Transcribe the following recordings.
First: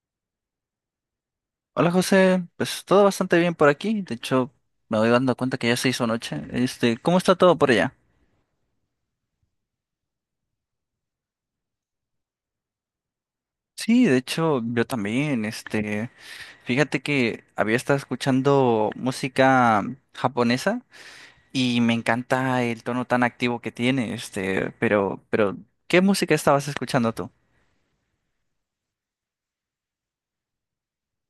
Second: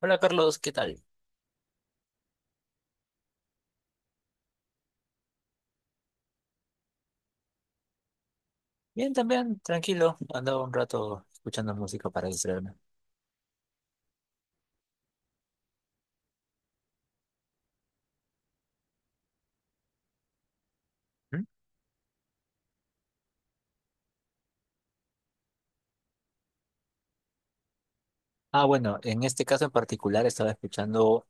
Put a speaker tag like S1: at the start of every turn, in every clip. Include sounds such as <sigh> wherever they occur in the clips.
S1: Hola Carlos, ¿qué tal?
S2: Hola José, pues todo bastante bien por aquí. De hecho, me voy dando cuenta que ya se hizo noche. ¿Cómo está todo por allá?
S1: Bien, también, tranquilo. Andaba un rato escuchando música para distraerme.
S2: Sí, de hecho, yo también. Fíjate que había estado escuchando música japonesa y me encanta el tono tan activo que tiene. Pero, ¿qué música estabas escuchando tú?
S1: Ah, bueno, en este caso en particular estaba escuchando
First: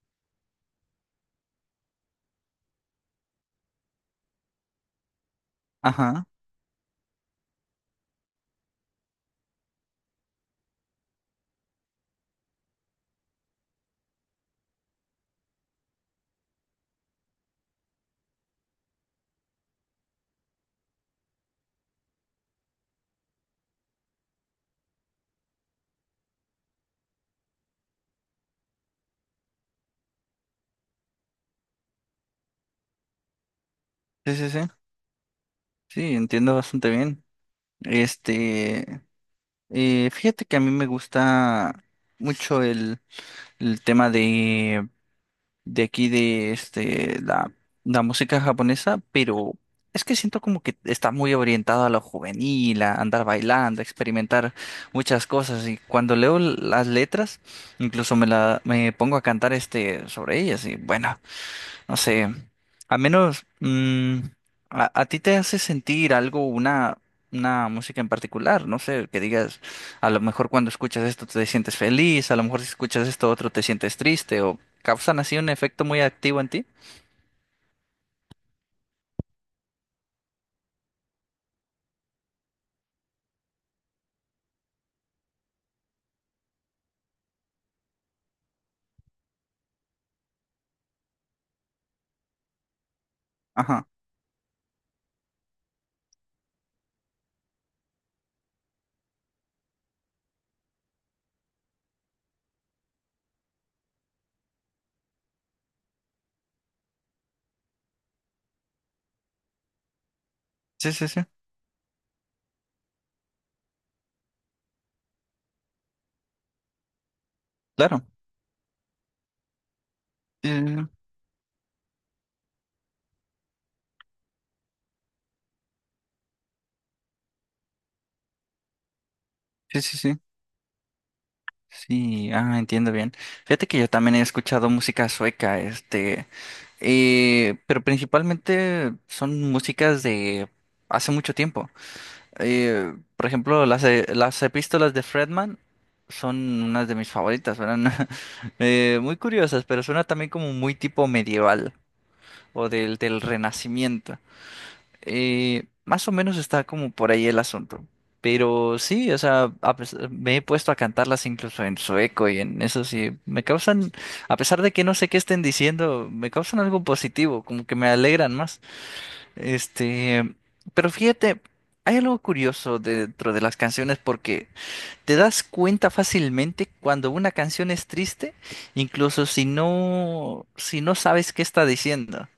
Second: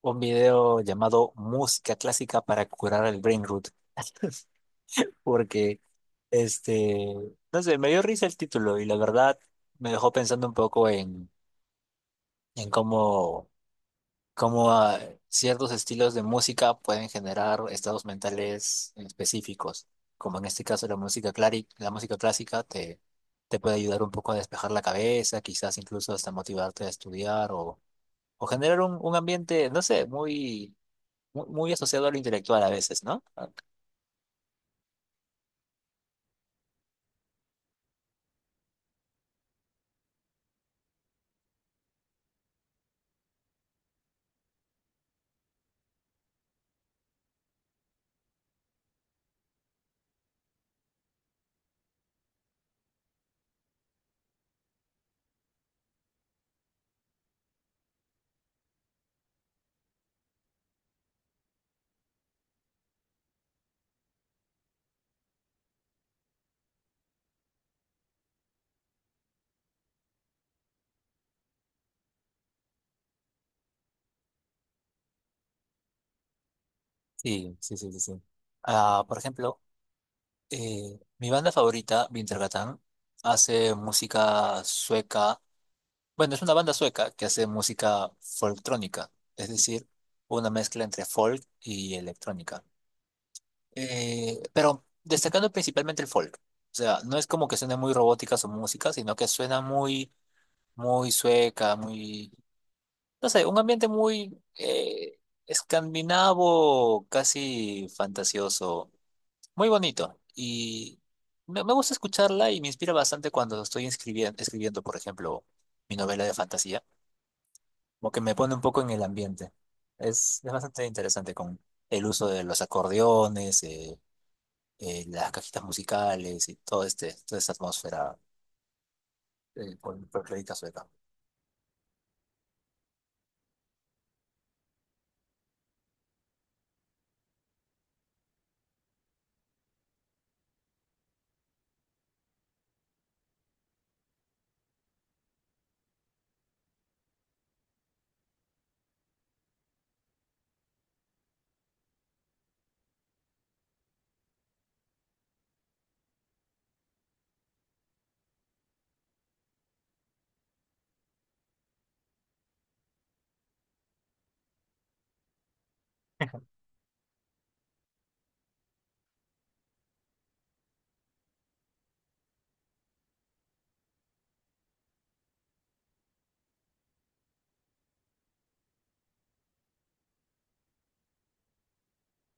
S1: un video llamado Música Clásica para curar el brain rot. <laughs> Porque,
S2: Ajá,
S1: este, no sé, me dio risa el título y la verdad me dejó pensando un poco en cómo como ciertos estilos de música pueden generar estados mentales específicos, como en este caso la la música clásica te puede ayudar un poco a despejar la cabeza, quizás incluso hasta motivarte a estudiar o generar un ambiente, no sé, muy, muy, asociado a lo intelectual a veces, ¿no?
S2: sí, sí, sí. Sí, entiendo bastante bien. Este, Fíjate que a mí me gusta mucho el tema de aquí de la música japonesa, pero es que siento como que está muy orientado a lo juvenil, a andar bailando, a experimentar muchas cosas. Y cuando leo las letras, incluso me pongo a cantar sobre ellas. Y bueno, no sé, al menos a ti te hace sentir algo, una música en particular, no sé, que digas, a lo mejor cuando escuchas esto te sientes feliz, a lo mejor si escuchas esto otro te sientes triste, o causan así un efecto muy activo en ti.
S1: Sí, sí, sí, sí, sí. Ah, por ejemplo, mi banda favorita, Wintergatan, hace música sueca. Bueno, es una banda sueca que hace música folktrónica, es decir, una mezcla entre folk y electrónica.
S2: Ajá,
S1: Pero destacando principalmente el folk. O sea, no es como que suene muy robótica su música, sino que suena muy, muy sueca, muy, no sé, un ambiente muy escandinavo, casi fantasioso, muy bonito.
S2: sí,
S1: Y
S2: sí, sí,
S1: me gusta escucharla y me inspira bastante cuando estoy escribiendo, por ejemplo, mi novela de fantasía.
S2: claro.
S1: Como que me pone un poco en el ambiente. Es
S2: Eh,
S1: bastante interesante con el uso de los acordeones, las cajitas musicales y todo este, toda esta atmósfera
S2: Sí, sí, sí, sí, sí.
S1: folclórica sueca.
S2: Sí, ah, entiendo bien. Fíjate que yo también he escuchado música sueca, pero principalmente son músicas de hace mucho tiempo. Por ejemplo, las epístolas de Fredman son unas de mis favoritas, eran <laughs> muy curiosas, pero suena también como muy tipo medieval o del Renacimiento. Más o menos está como por ahí el asunto. Pero sí, o sea, me he puesto a cantarlas incluso en sueco y en eso sí, me causan, a pesar de que no sé qué estén diciendo, me causan algo positivo, como que me alegran más. Este, pero fíjate, hay algo curioso dentro de las canciones porque te das cuenta fácilmente cuando una canción es triste, incluso si no sabes qué está diciendo.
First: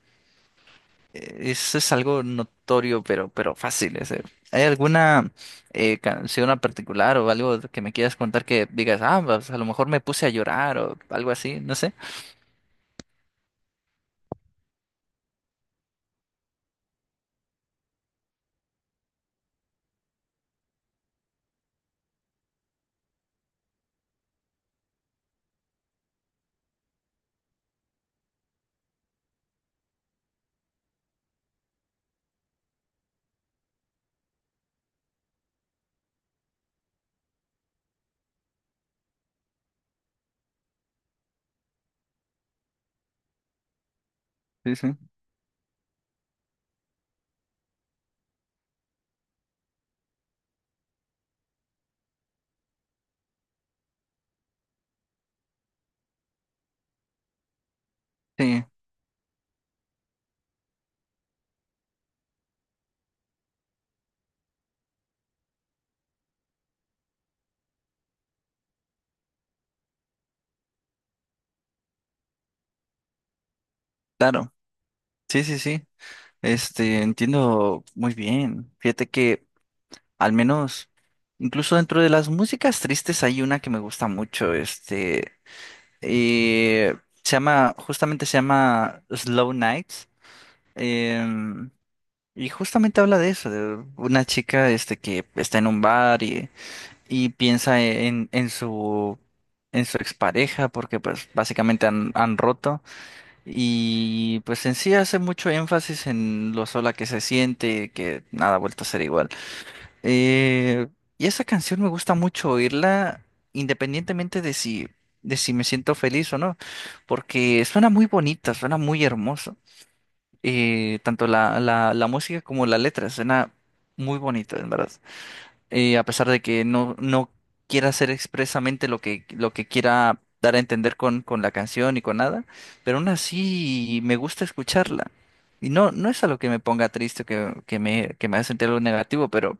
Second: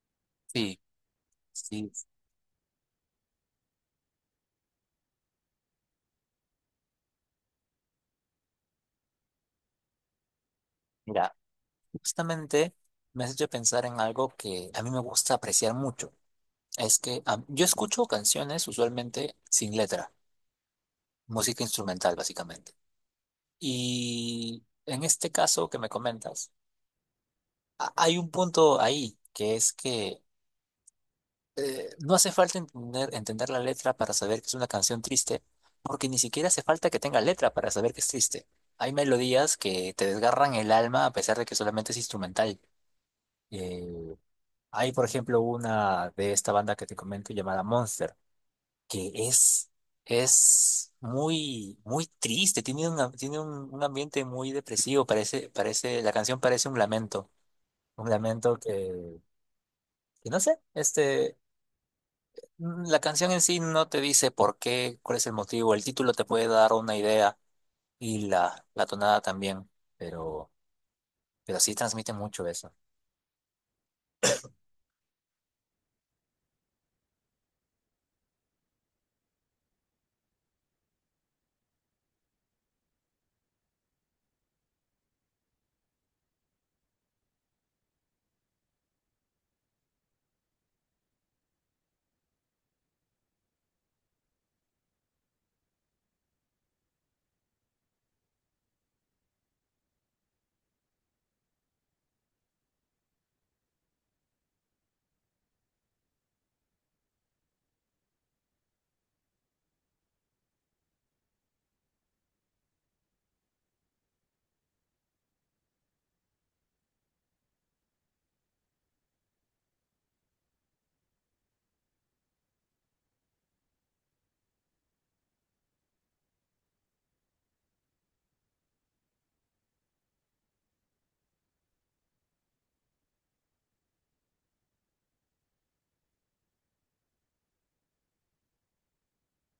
S1: Sí,
S2: Eso
S1: sí.
S2: es algo notorio, pero fácil. ¿Hay alguna canción en particular o algo que me quieras contar que digas, ah, pues, a lo mejor me puse a llorar o algo
S1: Mira,
S2: así? No sé.
S1: justamente me has hecho pensar en algo que a mí me gusta apreciar mucho. Es que yo escucho canciones usualmente sin letra, música instrumental básicamente. Y en este caso que me comentas, hay un punto ahí, que es que no hace falta entender la letra para saber que es una canción triste, porque ni siquiera hace falta que tenga letra para saber que es triste. Hay melodías que te desgarran el alma a pesar de que solamente es instrumental. Eh,
S2: Sí,
S1: Hay,
S2: sí.
S1: por ejemplo, una de esta banda que te comento llamada Monster, que es, es muy, muy triste, tiene, tiene un ambiente muy depresivo, parece, la canción parece un lamento
S2: Sí,
S1: que no sé, este... La canción en sí no te dice por qué, cuál es el motivo. El título te puede dar una idea y la tonada también, pero, pero sí transmite mucho eso.
S2: claro. Sí, sí, sí. Entiendo muy bien. Fíjate que al menos, incluso dentro de las músicas tristes hay una que me gusta mucho, eh, se llama, justamente se llama Slow Nights, em, y justamente habla de eso, de una chica, que está en un bar y piensa en en su expareja, porque pues básicamente han roto, y pues en sí hace mucho énfasis en lo sola que se siente, que nada ha vuelto a ser igual. Eh, y esa canción me gusta mucho oírla independientemente de si me siento feliz o no, porque suena muy bonita, suena muy hermoso. Tanto la música como la letra suena muy bonita, en verdad, a pesar de que no quiera hacer expresamente lo que quiera dar a entender con la canción y con nada, pero aún así me gusta escucharla. Y no, no es algo que me ponga triste, que me haga sentir algo negativo, pero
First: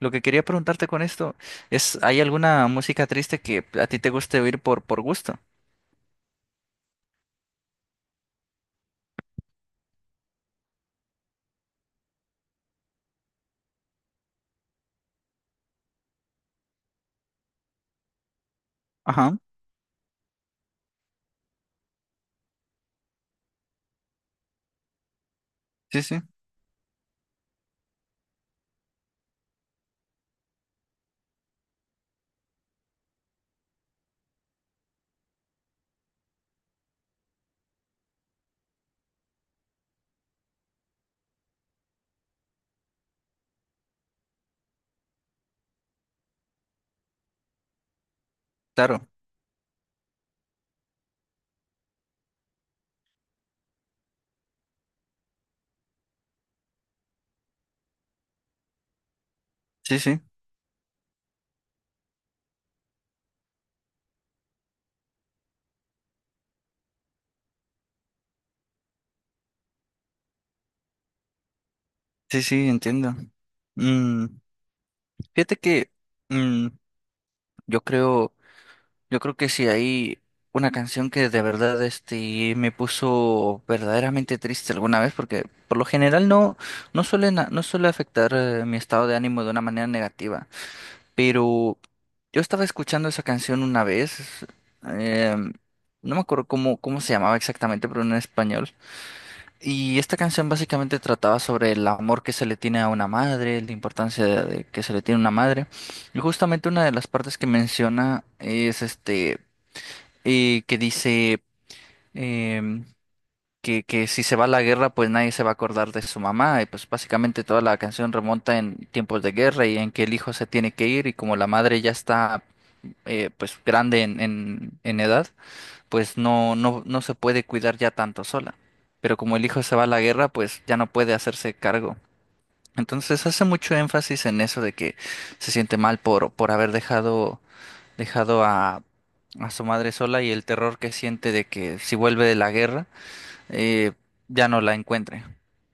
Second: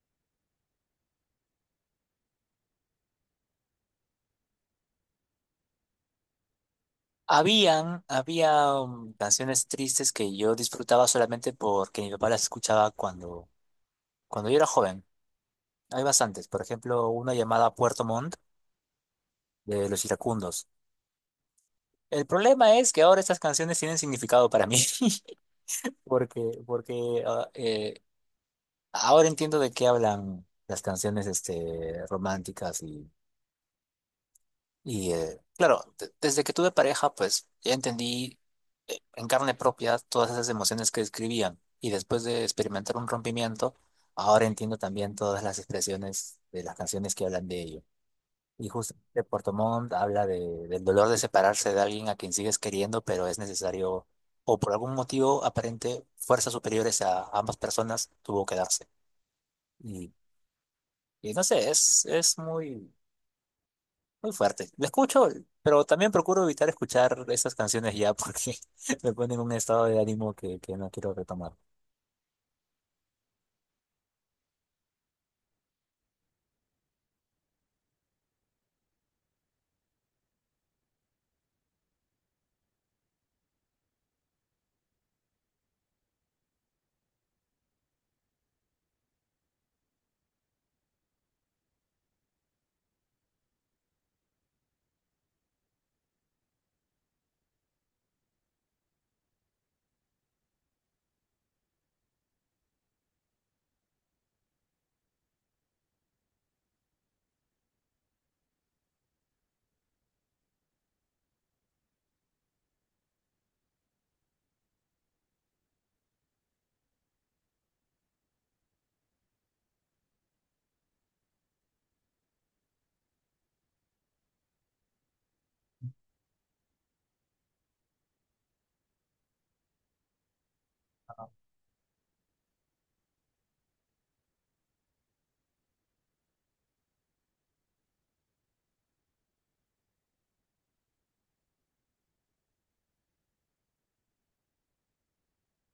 S2: lo que quería preguntarte con esto es, ¿hay alguna música triste que a ti te guste oír por gusto?
S1: Habían, había canciones tristes que yo disfrutaba solamente porque mi papá las escuchaba cuando yo era joven. Hay bastantes, por ejemplo, una llamada Puerto Montt
S2: Ajá,
S1: de Los Iracundos. El problema es que ahora estas canciones tienen significado para mí. <laughs>
S2: sí, sí,
S1: Porque, ahora entiendo de qué hablan las canciones este, románticas y claro, desde que tuve pareja, pues ya entendí en carne propia todas esas emociones que describían. Y después de experimentar un rompimiento, ahora entiendo también todas las expresiones de las canciones que hablan de ello. Y
S2: claro,
S1: justamente Puerto Montt habla del dolor de separarse de alguien a quien sigues queriendo, pero es necesario, o por algún motivo aparente, fuerzas superiores a ambas personas tuvo que darse.
S2: sí,
S1: Y
S2: sí,
S1: y no sé, es muy, muy fuerte. Lo escucho, pero también procuro evitar escuchar esas canciones ya porque <laughs> me ponen en un estado de ánimo que no quiero retomar.
S2: sí, sí, entiendo. Mm, Fíjate que mm, yo creo... Yo creo que si hay una canción que de verdad me puso verdaderamente triste alguna vez, porque por lo general no suele afectar mi estado de ánimo de una manera negativa. Pero yo estaba escuchando esa canción una vez, eh, no me acuerdo cómo se llamaba exactamente, pero en español. Y esta canción básicamente trataba sobre el amor que se le tiene a una madre, la importancia de que se le tiene a una madre. Y justamente una de las partes que menciona es y que dice em, que si se va a la guerra, pues nadie se va a acordar de su mamá. Y pues básicamente toda la canción remonta en tiempos de guerra y en que el hijo se tiene que ir y como la madre ya está pues grande en edad, pues no se puede cuidar ya tanto sola. Pero como el hijo se va a la guerra, pues ya no puede
S1: Ah,
S2: hacerse cargo. Entonces hace mucho énfasis en eso de que se siente mal por haber dejado a su madre sola y el terror que siente de que si vuelve de la guerra, eh, ya no la encuentre.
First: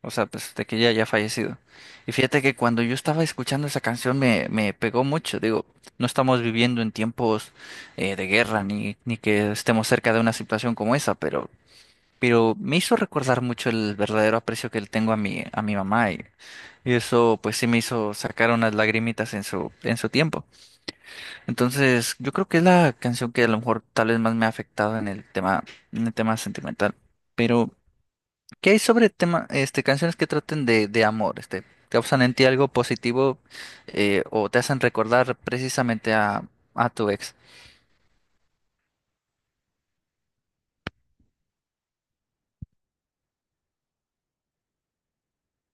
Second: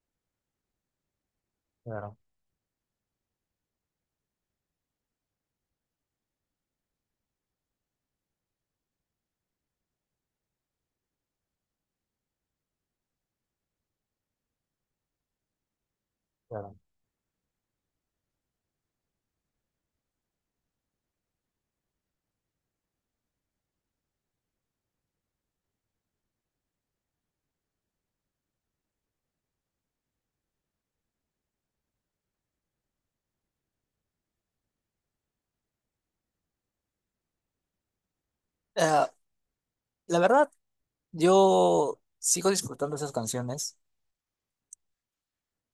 S2: O sea, pues de que ella ya ha fallecido. Y
S1: Claro,
S2: fíjate que cuando yo estaba escuchando esa canción me pegó mucho. Digo, no estamos viviendo en tiempos de guerra ni que estemos cerca de una situación como esa, pero me hizo recordar mucho el verdadero aprecio que le tengo a a mi mamá
S1: claro.
S2: y eso pues sí me hizo sacar unas lagrimitas en su tiempo. Entonces, yo creo que es la canción que a lo mejor tal vez más me ha afectado en en el tema sentimental. Pero, ¿qué hay sobre tema, canciones que traten de amor? ¿Causan en ti algo positivo o te hacen recordar precisamente a tu ex?
S1: Ah, la verdad, yo sigo disfrutando esas canciones,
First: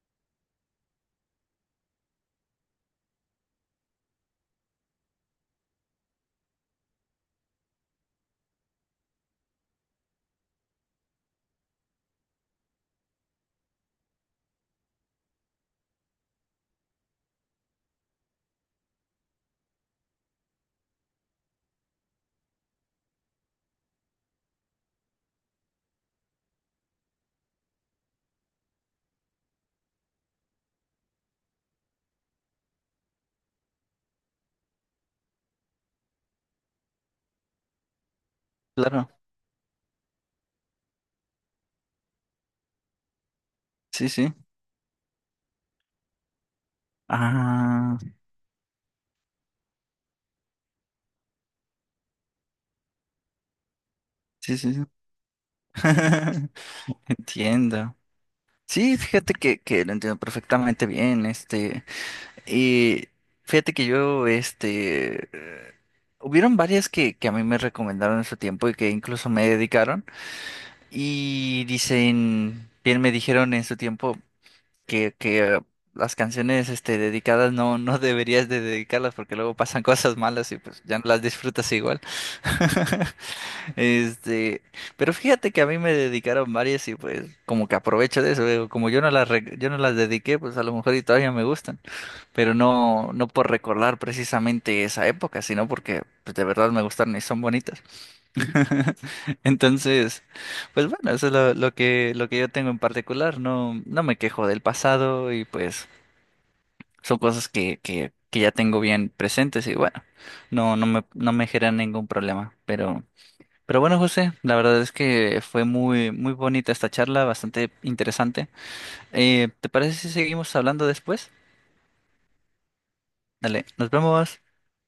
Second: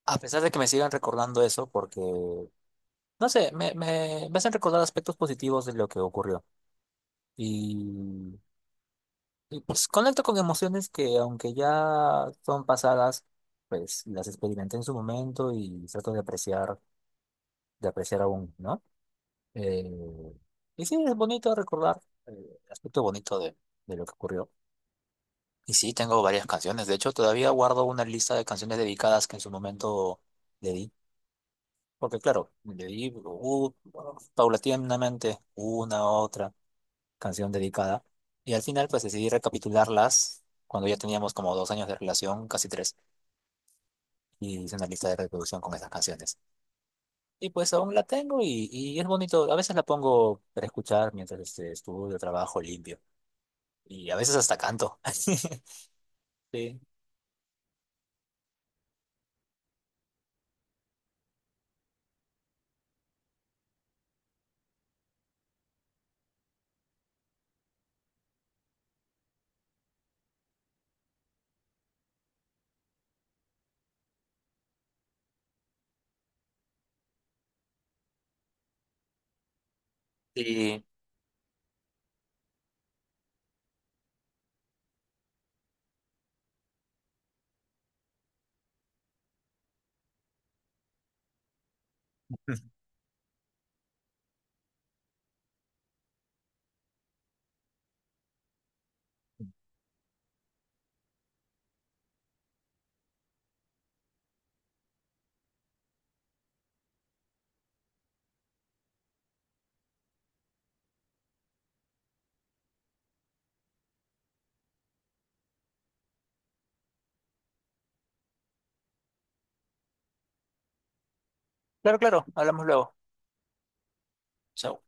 S1: a pesar de que me sigan recordando eso, porque, no sé, me hacen recordar aspectos positivos de lo que ocurrió. Y, y pues conecto con emociones que, aunque ya son pasadas, pues las experimenté en su momento y trato de apreciar. De apreciar aún, ¿no? Eh, y sí, es bonito recordar eh, el aspecto bonito de lo que ocurrió. Y sí, tengo varias canciones. De hecho, todavía guardo una lista de canciones dedicadas que en su momento le di. Porque claro, le di bueno, paulatinamente una otra canción dedicada. Y al final, pues
S2: Claro,
S1: decidí recapitularlas cuando ya teníamos como 2 años de relación, casi tres.
S2: sí, sí.
S1: Y hice una lista de reproducción con esas canciones. Y pues aún
S2: Ah,
S1: la tengo y es bonito. A veces la pongo para escuchar mientras este, estudio, trabajo, limpio. Y a veces
S2: sí,
S1: hasta
S2: sí, sí.
S1: canto. <laughs> Sí.
S2: <laughs> Entiendo. Sí, fíjate que lo entiendo perfectamente bien. Y fíjate que yo, hubieron varias que a mí me recomendaron en su tiempo y que incluso me dedicaron. Y dicen, bien me dijeron en su tiempo que las canciones, dedicadas no deberías de dedicarlas porque luego pasan cosas malas y pues
S1: Y
S2: ya no las disfrutas igual. <laughs> Este, pero fíjate que a mí me dedicaron varias y pues como que aprovecho de eso. Digo, como yo yo no las dediqué, pues a lo mejor y todavía me gustan pero no por recordar precisamente esa época, sino porque pues, de verdad me gustaron y son bonitas. <laughs> Entonces, pues bueno, eso es lo que yo tengo en particular. No, no me quejo del pasado y pues son cosas que ya tengo bien presentes y bueno, no me generan ningún problema. Pero bueno, José, la verdad es que fue muy, muy bonita esta charla, bastante interesante. ¿Te parece si seguimos hablando después?
S1: claro, claro, hablamos luego.
S2: Dale, nos vemos.
S1: Chao.